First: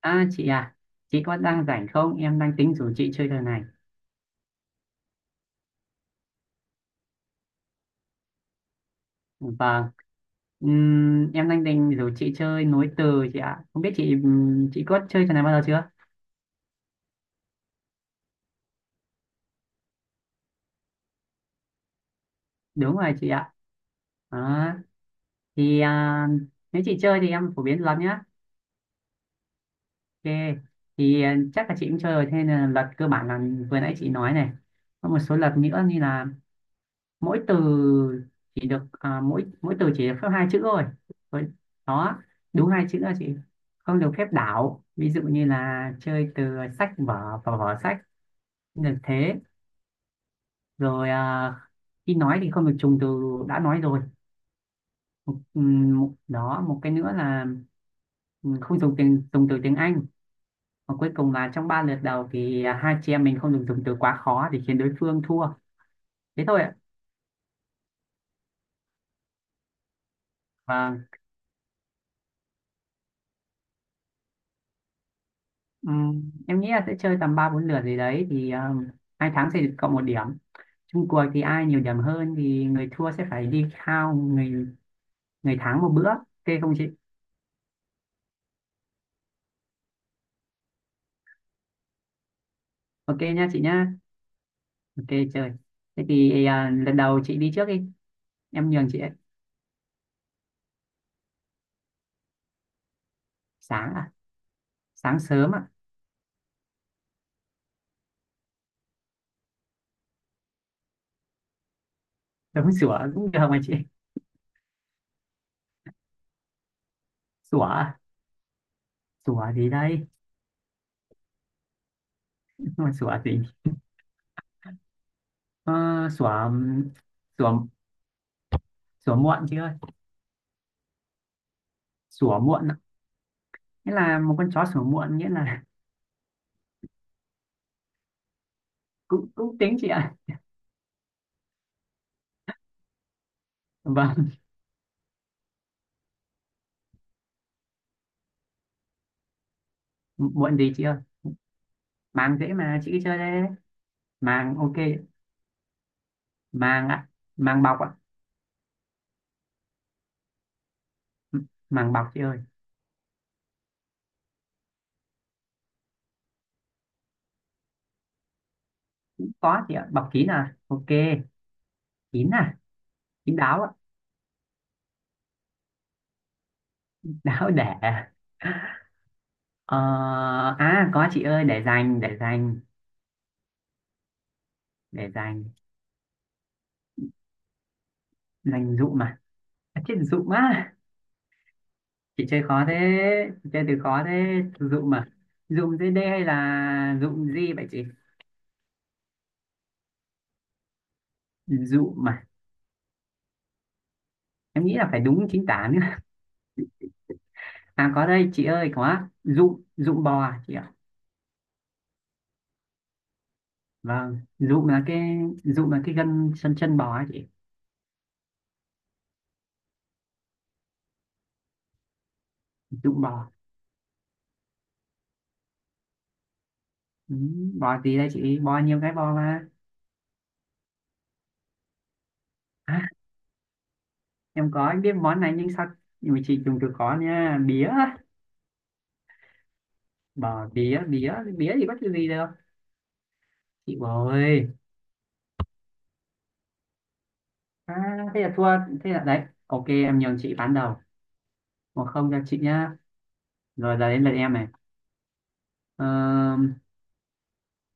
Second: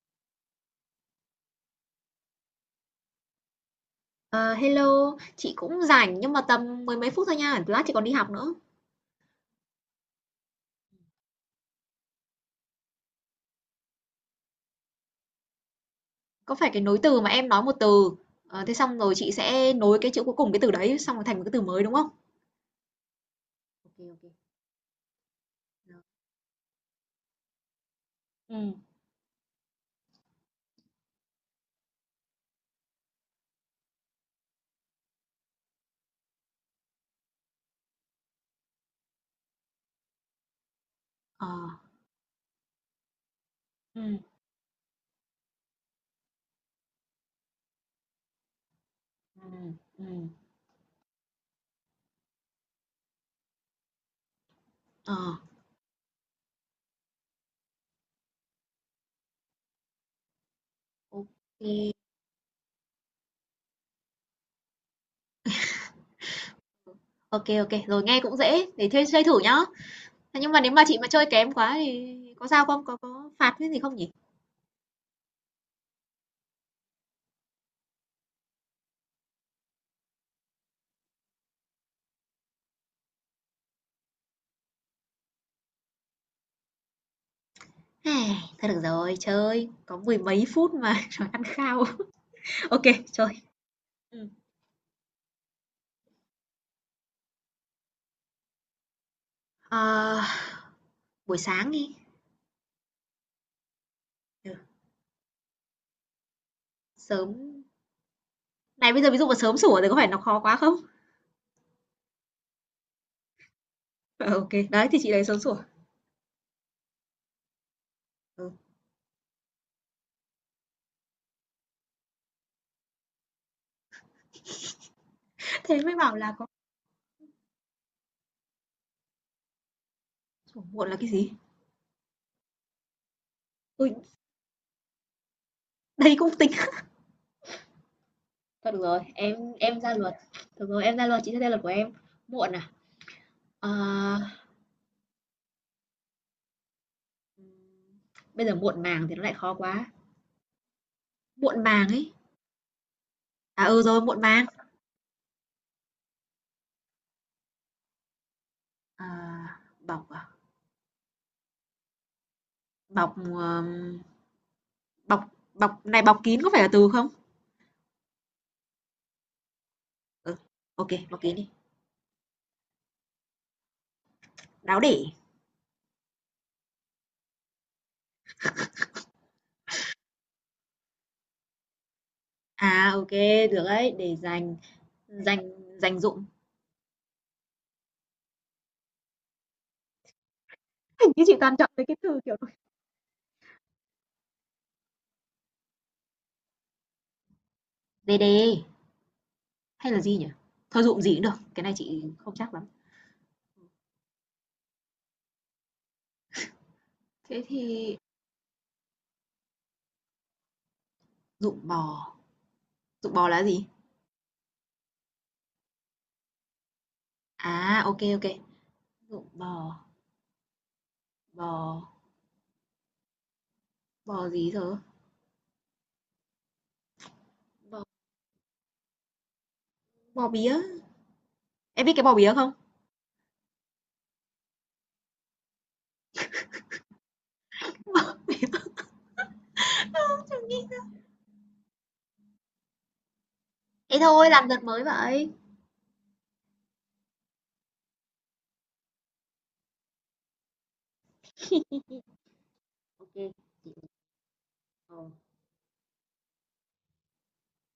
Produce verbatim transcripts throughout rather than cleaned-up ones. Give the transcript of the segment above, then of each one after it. À chị à, chị có đang rảnh không? Em đang tính rủ chị chơi trò này. Ờ, hello, chị cũng rảnh nhưng mà tầm mười mấy phút thôi nha, lát chị còn đi học nữa. Vâng. Ừm, em đang định rủ chị chơi nối từ chị ạ. Không biết chị, ừm, chị có chơi trò này bao giờ chưa? Có phải cái nối từ mà em nói một từ, ờ, thế xong rồi chị sẽ nối cái chữ cuối cùng cái từ đấy xong rồi thành một cái từ mới đúng không? Đúng rồi chị ạ. Ok ok. Đó. Thì Được. à, Nếu chị chơi thì em phổ biến lắm nhá. Ừ. Ok, thì à, chắc là chị cũng chơi rồi. Thế nên là luật cơ bản là vừa nãy chị nói này. Có một số luật nữa như là mỗi từ chỉ được, à, mỗi mỗi từ chỉ được phép hai chữ thôi. Ờ, Rồi, đó, đúng hai chữ, là chị không được ừ phép đảo, ví dụ như là chơi từ sách vở và vở sách, không được thế. ừ, ừ, Rồi, à, khi nói thì không được trùng từ đã nói rồi. ờ, Ừm, một- đó một cái nữa là ừm, không dùng tiếng, dùng từ tiếng Anh, và cuối ok. cùng là trong ba lượt đầu thì à, hai chị em mình không được dùng từ quá khó để khiến đối phương thua. Thế thôi ạ. Ok ok, rồi nghe cũng dễ, để thuê chơi thử nhá. Thế nhưng mà nếu mà Và... chị mà chơi kém quá thì có sao không? Có có phạt cái gì không nhỉ? Ừ, em nghĩ là sẽ chơi tầm ba bốn lượt gì đấy thì um, hai tháng sẽ được cộng một điểm. Chung cuộc thì ai nhiều điểm hơn thì người thua sẽ phải đi khao người người thắng một bữa, ok không chị? Ai, thôi được rồi, chơi có mười mấy phút mà rồi ăn khao. Ok, Ok chơi. nha chị nhá. Ừ. Ok, chơi. Thế thì à, lần đầu chị đi trước đi, em nhường chị ấy. Ờ, buổi sáng đi. Sáng à. Ờ, Sáng sớm à. sớm. Này bây giờ ví dụ mà sớm sủa thì có phải nó khó quá không? Đúng, sủa cũng được mà chị. Ờ, ô đấy, thì chị lấy sớm sủa. Sủa à? Ừ, Sủa gì đây? Mà sủa gì? ờ, thế mới bảo Sủa, là có. um, sủa, sủa muộn chị ơi. Sủa muộn là cái gì? Sủa muộn ạ. Ôi, Nghĩa là một con chó sủa muộn, nghĩa là... đấy cũng tính. Thôi được rồi, cũng em cũng tính em chị ra luật. ạ. Được rồi, em ra luật, chị sẽ ra luật của em. Muộn à? Ờ, Vâng. bây giờ muộn màng thì nó lại khó quá. Muộn gì chị ơi? Muộn màng ấy. Màng dễ mà chị, cứ chơi đây. À ừ rồi, muộn màng. Màng, ok. Màng ạ. Màng bọc ạ. Ờ, bọc à? Màng bọc chị ơi. Bọc, ờm, bọc bọc này, bọc kín có phải là từ không? Có chị ạ, bọc kín Ừ, à, ô, ok. bọc kín đi. Kín à. Kín đáo ạ. Đáo để. Đáo để. ờ, à có chị ơi, để dành, để dành. À, ok được đấy, để dành. Để Dành. dành. Dành dụm. Dành dụ mà. À, chết, dụ á. Chứ chị toàn chọn mấy cái từ Chị kiểu chơi khó thế. Chị chơi từ khó thế, dụ mà. Dụ dưới đây hay là dụ gì vậy chị? đê đê hay là gì nhỉ? Thôi dụng gì cũng được, cái này Dụ chị mà. không chắc lắm. Em nghĩ là phải đúng chính tả nữa. Thế À, thì có đây chị ơi, có dụ, dụ bò à chị ạ. dụng bò, dụng bò là gì? Vâng, dụm là cái dụm là cái gân chân chân bò ấy chị. À, ok ok. Dụng bò, bò, Dụm bò. bò gì giờ? Ừ, bò Bò, gì đây chị, bò nhiều cái bò mà. bò bía. Em biết cái bò bía không? À, em có, em biết món này nhưng sao, nhưng mà chị dùng từ có nha, bía. Bò bía, bía, bía thì có cái gì đâu chị, Thế bò thôi, ơi. làm đợt mới vậy. À, thế là thua. Thế là đấy, ok em nhường chị bán đầu, một không cho chị nhá. Ok. Rồi giờ đến lượt em này. ờ,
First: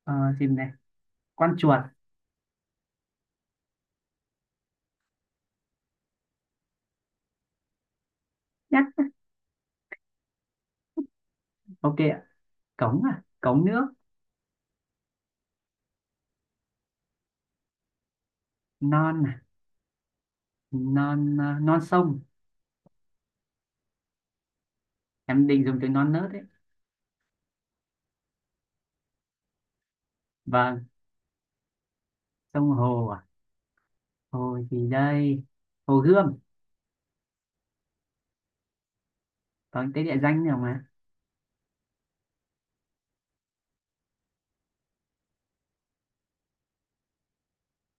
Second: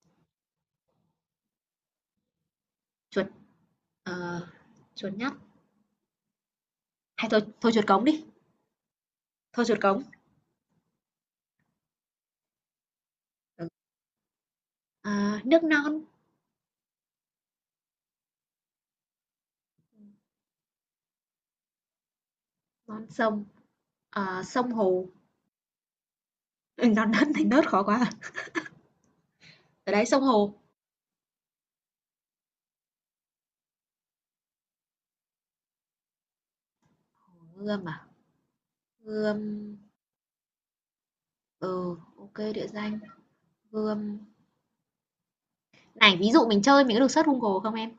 ờ, xem này, con chuột. Chuột, ờ, chuột nhắt. Hay thôi, thôi chuột cống đi. Nhá, Thôi chuột cống. ok ạ. Cống à, cống Ừ. nước. À, nước non, Non à. Non à, non sông. non sông, à, sông hồ. Em định dùng từ non nớt đấy. Ừ, non đất thành nớt khó quá. À. Ở đấy sông hồ. Vâng, sông hồ à. Hồ gì đây? Hồ Gươm, Gươm à? Gươm. có cái địa danh nào mà. Ừ, ok địa danh. Gươm này, ví dụ mình chơi mình có được search Google không em?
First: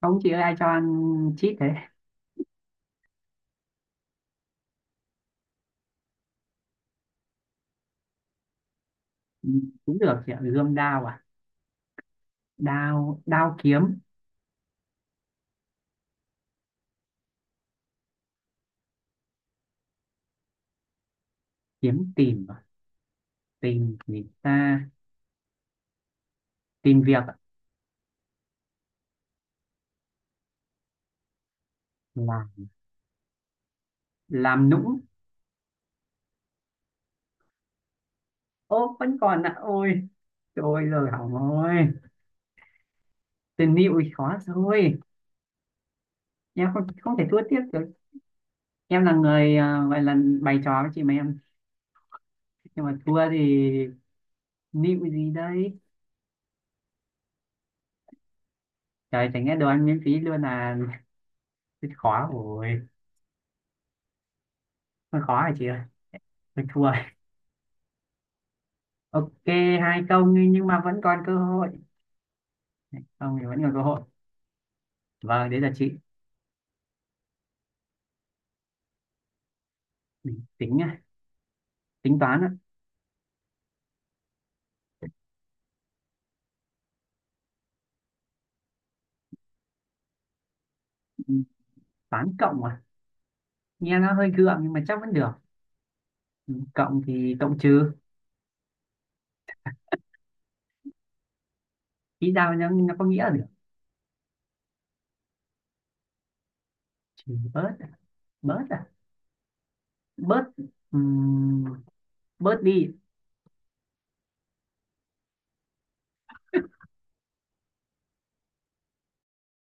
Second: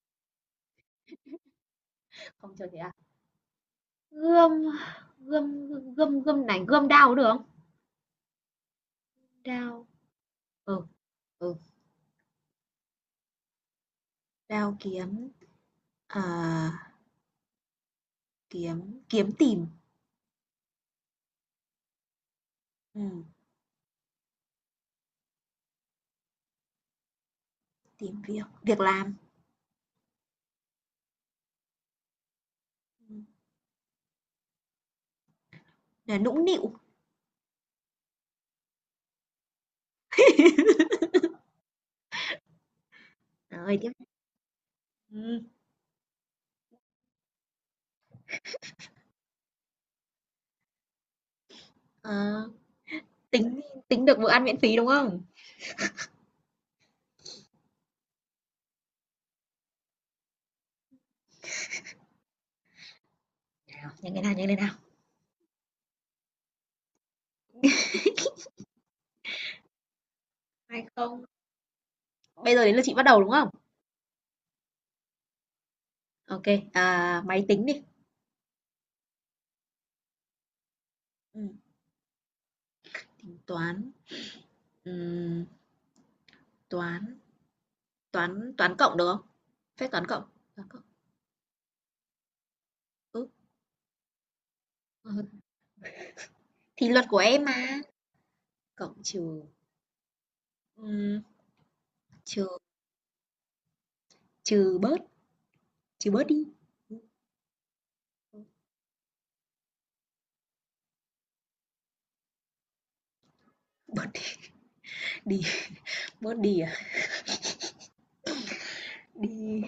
Không chị ơi, ai cho ăn chít thế. Không chơi thế à? Gươm, gươm, gươm, gươm này, gươm đao có được không? Ừ, Đao, cũng được chị ạ, Gươm ừ, Đao à. ừ, Đao, Đao kiếm. đao kiếm, à, kiếm kiếm tìm, Kiếm tìm à? ừm, Tìm gì ta? Tìm việc à? tìm việc, việc làm, Là ừm, làm nũng. là nũng nịu. Ô vẫn còn ạ, ôi trời, rồi hỏng rồi. Trời Tình ơi, tiếp. yêu thì khó rồi. ừm, Em không không thể thua tiếp được. Em là người, à, gọi là bày trò với chị mà em, ờ, nhưng mà thua thì... tính. Tính được bữa ăn miễn phí, đúng Nịu không? gì đây? Trời, chẳng nghe đồ ăn miễn phí luôn à. Rất khó rồi. Nào, nhanh lên nào, nhanh lên nào. Hơi khó hả chị ơi? Hơi thua rồi. Ok, hai không đi, nhưng mà Hay vẫn còn không. cơ hội. Bây giờ đến lượt chị bắt đầu, đúng Không, thì không? vẫn còn cơ hội. Vâng, đấy là chị. Ok. À, máy tính đi. Ừ, tính nhá. Ừm, Tính toán ạ. tính toán, ừm, toán. Toán toán cộng được không? Phép toán cộng, toán cộng, Ừ, toán cộng à, ừ, nghe nó hơi gượng nhưng mà chắc ờ, vẫn được. Ừ, thì cộng luật của thì em cộng mà, trừ. cộng trừ, ừm, Ý trừ. ra nó, nó có nghĩa là được. Trừ bớt, trừ bớt đi, Trừ bớt à? Bớt à. Bớt. ừm, Bớt đi. bớt đi, bớt đi à? Đi,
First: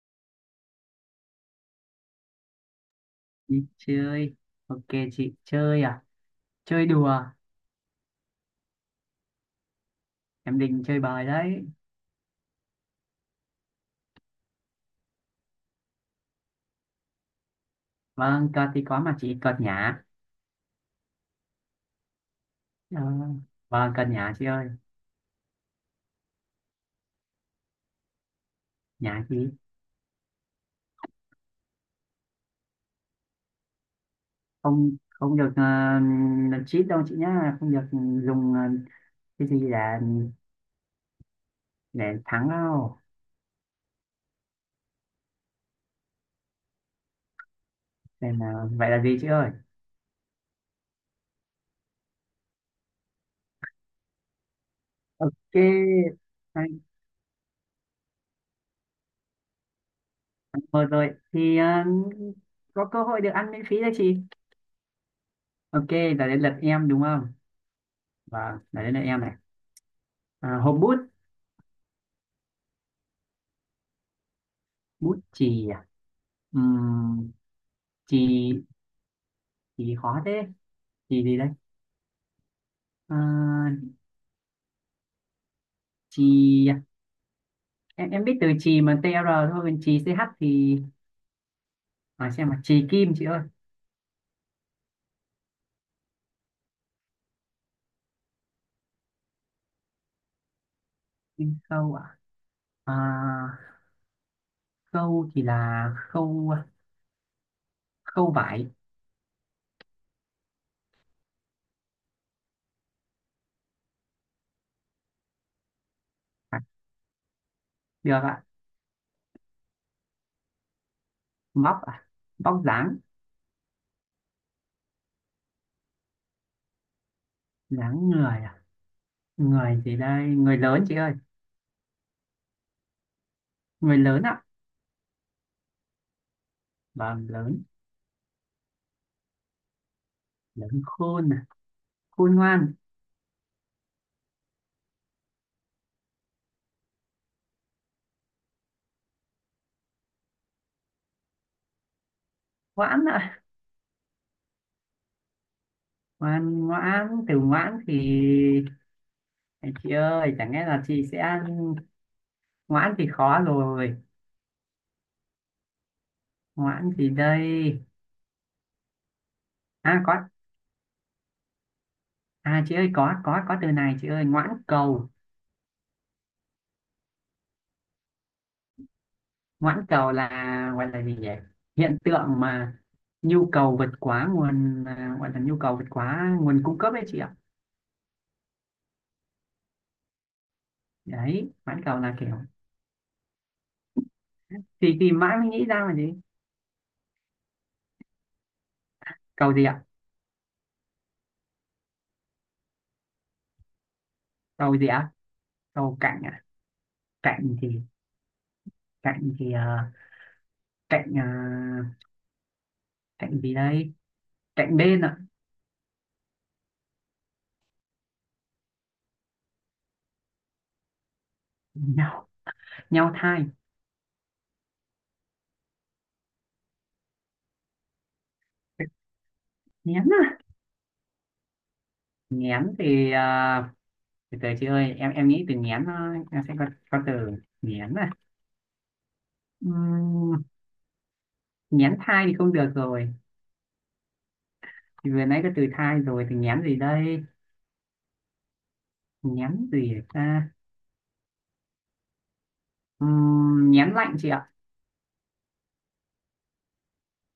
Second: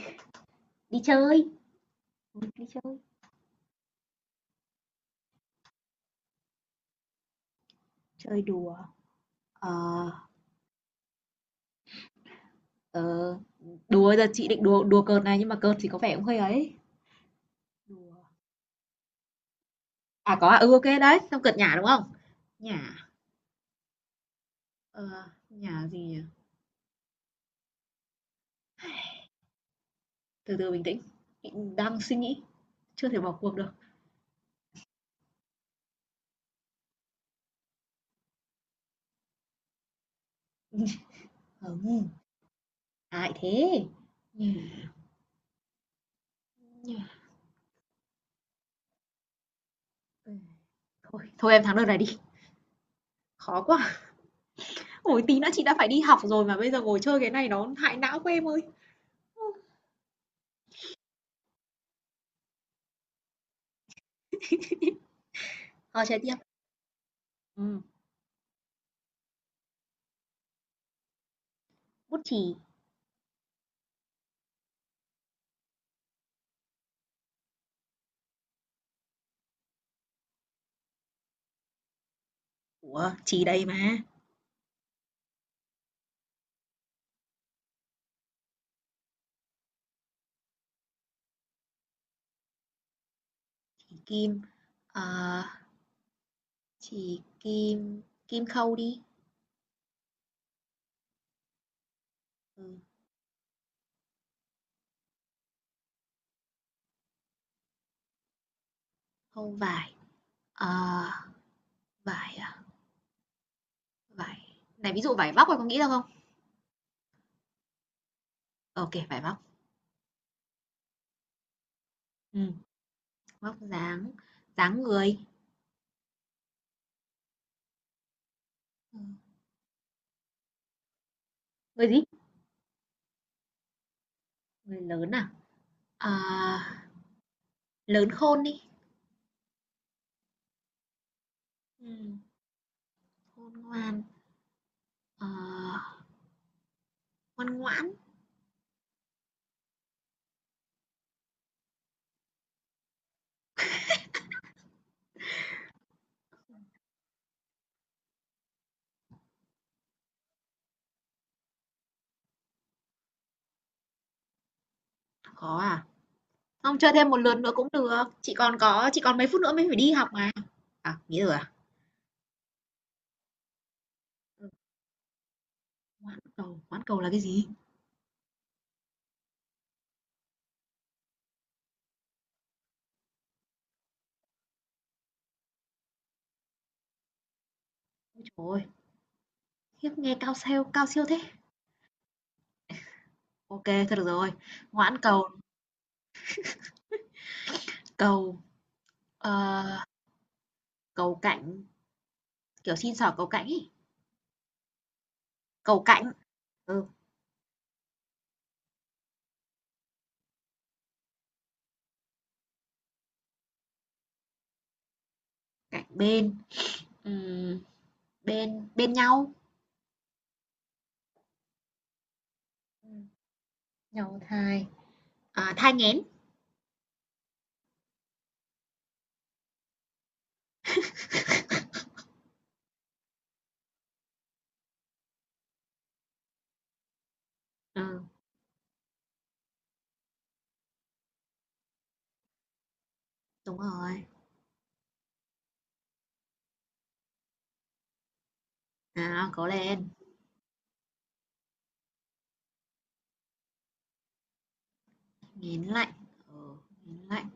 đi chơi, đi chơi, Đi chơi, ok. Chị chơi à? Chơi đùa. chơi đùa, ờ, Em định chơi bời đấy. ờ, đùa giờ chị định đùa đùa cợt này nhưng mà cợt thì có vẻ cũng hơi ấy, đùa, Vâng, cợt thì có mà chị, cợt nhả. à, có à, ừ, ok đấy, xong cợt nhả, đúng không? Nhả, Ờ, vâng, cợt nhả chị ơi. ờ, uh, nhả gì nhỉ? Nhả gì? Từ từ bình tĩnh, đang suy nghĩ, chưa thể bỏ cuộc được, Không, không được, uh, cheat đâu chị nhá, không được dùng, ờ, cái gì để ừm, để thắng đâu. ai thế, nhả, nhả, Nên là vậy là gì chị ơi? ừ. Thôi thôi em thắng đợt này đi, khó quá. Ôi, tí nữa chị đã phải đi Ok, học rồi mà bây giờ hay. ngồi chơi cái này nó hại não của em ơi. Thôi rồi thì, ờ, có cơ hội được ăn miễn phí đấy chị. Ok, Thôi chơi là tiếp. đến lượt em đúng không? Ừm, Và là đến lượt em này. À, hộp bút. bút chì. Bút chì à. Ừm, Chì. Chì khó thế. Chì gì đây? Ủa, chì đây À, mà. chì à? em em biết từ chì mà, tr thôi còn chì ch thì à, xem mà, chì kim chị ơi. Chì kim. Ờ, à, chì kim, kim khâu đi. Kim khâu à? Ừ, À, khâu thì là khâu, khâu vải. khâu vải. Ờ, à, vải à, vải. Này ví dụ vải vóc em có nghĩ ra không? À, được ạ. Ờ, ok, vải vóc. Móc à. Ừm, Móc dáng. vóc dáng, dáng người. Dáng người à. Ừ, Người gì đây, người lớn chị ơi. người gì? Người lớn ạ. Người lớn à? Ờ, Vâng, lớn. lớn khôn đi. Lớn khôn à. Ừm, Khôn ngoan. khôn ngoan. Ờ, ngoan ngoãn. Ngoãn ạ. Ngoan ngoãn, từ ngoãn thì... À, chị ơi chẳng lẽ là chị sẽ... Ngoãn thì khó rồi. Khó à? Không, Ngoãn chơi gì thêm một lượt đây? nữa cũng được, chị còn có chị còn mấy phút nữa mới phải đi À học có mà. À, nghỉ rồi à? à, chị ơi, có có có từ này chị ơi, ngoãn cầu. Cầu hoãn cầu là cái gì? Ngoãn cầu là, gọi là gì nhỉ? Hiện tượng mà nhu cầu vượt quá nguồn, à, gọi là nhu cầu vượt quá nguồn cung cấp ấy chị ạ. Trời ơi, khiếp nghe cao siêu cao siêu thế. Đấy, ngoãn cầu là kiểu... Ok kê, thôi được rồi. thì Hoãn thì cầu, mãi mới nghĩ ra là gì? cầu, Cầu ờ, gì ạ? cầu cạnh, kiểu, xin xỏ cầu cạnh ấy, Cầu gì ạ? cầu Cầu cạnh, cạnh ạ. ừ, Cạnh thì Cạnh thì à, cạnh à, cạnh gì đây? Cạnh bên ạ. cạnh bên, ừm, bên, bên nhau, Nhau, nhau thai. nhau thai, à, thai nghén, Nghén à. Nghén thì à, từ từ chị ơi, em em nghĩ từ nghén, nó- em sẽ có có từ, nghén ừ, à. Ừm, Nghén thai thì không được rồi, đúng rồi. thì vừa nãy có từ thai rồi, thì nhém gì đây? Nào, cố Nhém lên, gì ta? Ừm, nhém lạnh chị ạ. nghén lạnh, ừ, nghén lạnh,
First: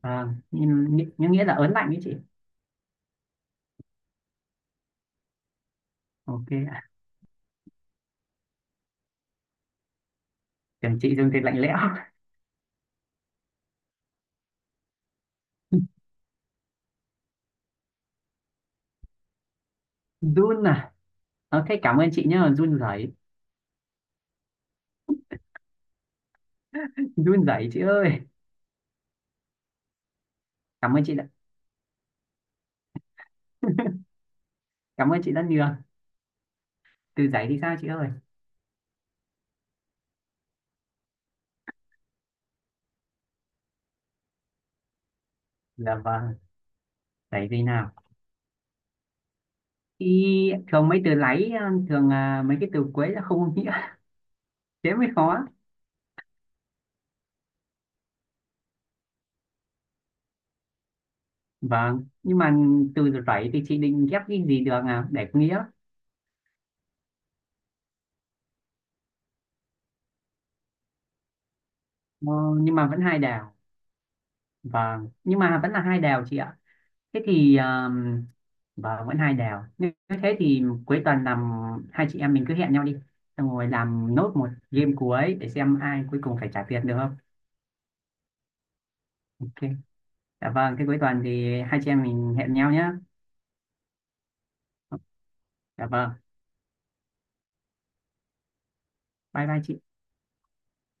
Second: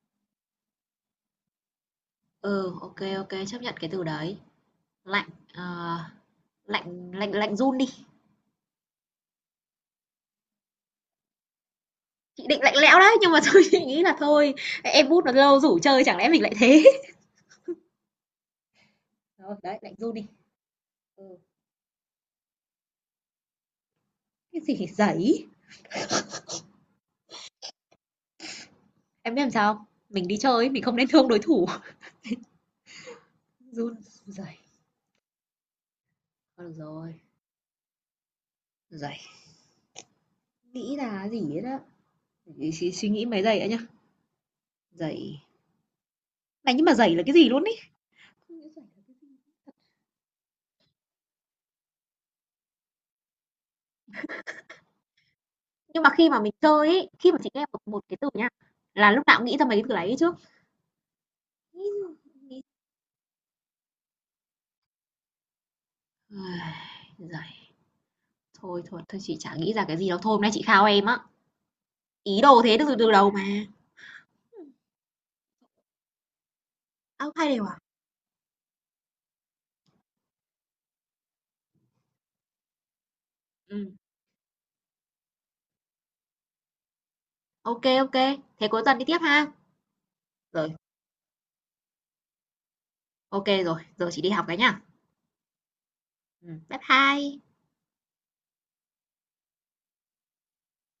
Ờ, nhưng, nhưng nghĩa là ớn lạnh đấy chị. ừ, ok ok, chấp nhận cái từ đấy, lạnh, ờ. Ok ạ. Lạnh, lạnh, lạnh run đi, Tưởng chị dùng từ lạnh lẽo. chị định lạnh lẽo đấy, nhưng mà thôi chị nghĩ là thôi, em bút nó lâu rủ chơi chẳng lẽ mình lại thế. Thôi, đấy, lạnh run đi. Run à. Ừ. Ok, cảm ơn chị nhá, run rẩy. Cái gì giấy? Run rẩy chị ơi. Em biết làm sao không? Mình đi chơi mình không Cảm ơn nên chị thương đã, đối thủ. Run. Giày. cảm ơn chị rất nhiều. Được rồi, Từ giấy thì sao chị ơi? giày. Nghĩ là cái gì đấy đó. Để suy, suy nghĩ mấy giây đã nhá. Giày. Dạ vâng. Này nhưng mà giày là cái Giấy gì gì luôn ý? nào? Thì thường mấy từ lấy, thường à, mấy cái từ cuối là không có nghĩa. Thế mới khó. Nhưng mà khi mà mình chơi ấy, khi mà chị nghe một một cái từ nha, là lúc nào cũng nghĩ ra mấy cái từ đấy trước. Vâng, nhưng mà từ rẩy thì chị định ghép cái gì được à để có nghĩa. Giày. Thôi thôi, thôi chị chả nghĩ ra cái gì đâu. Thôi hôm nay chị khao em á. ờ, Ý đồ nhưng thế được mà từ vẫn từ hai đầu đều. mà. Vâng, nhưng mà vẫn là hai đều chị ạ. Thế À, thay thì, đều à? um, vâng, vẫn hai đều. Như nếu thế thì cuối tuần làm, hai chị em mình cứ hẹn nhau đi. Xong rồi Ừ. làm nốt một game cuối để xem ai cuối cùng phải trả tiền được không? OK, OK, thế cuối tuần đi tiếp ha. Ok. Dạ Rồi, vâng, thế cuối tuần thì hai chị em mình hẹn nhau nhé. OK rồi, giờ chị đi học cái nhá. Dạ vâng. Ừm, bye bye. Bye bye chị.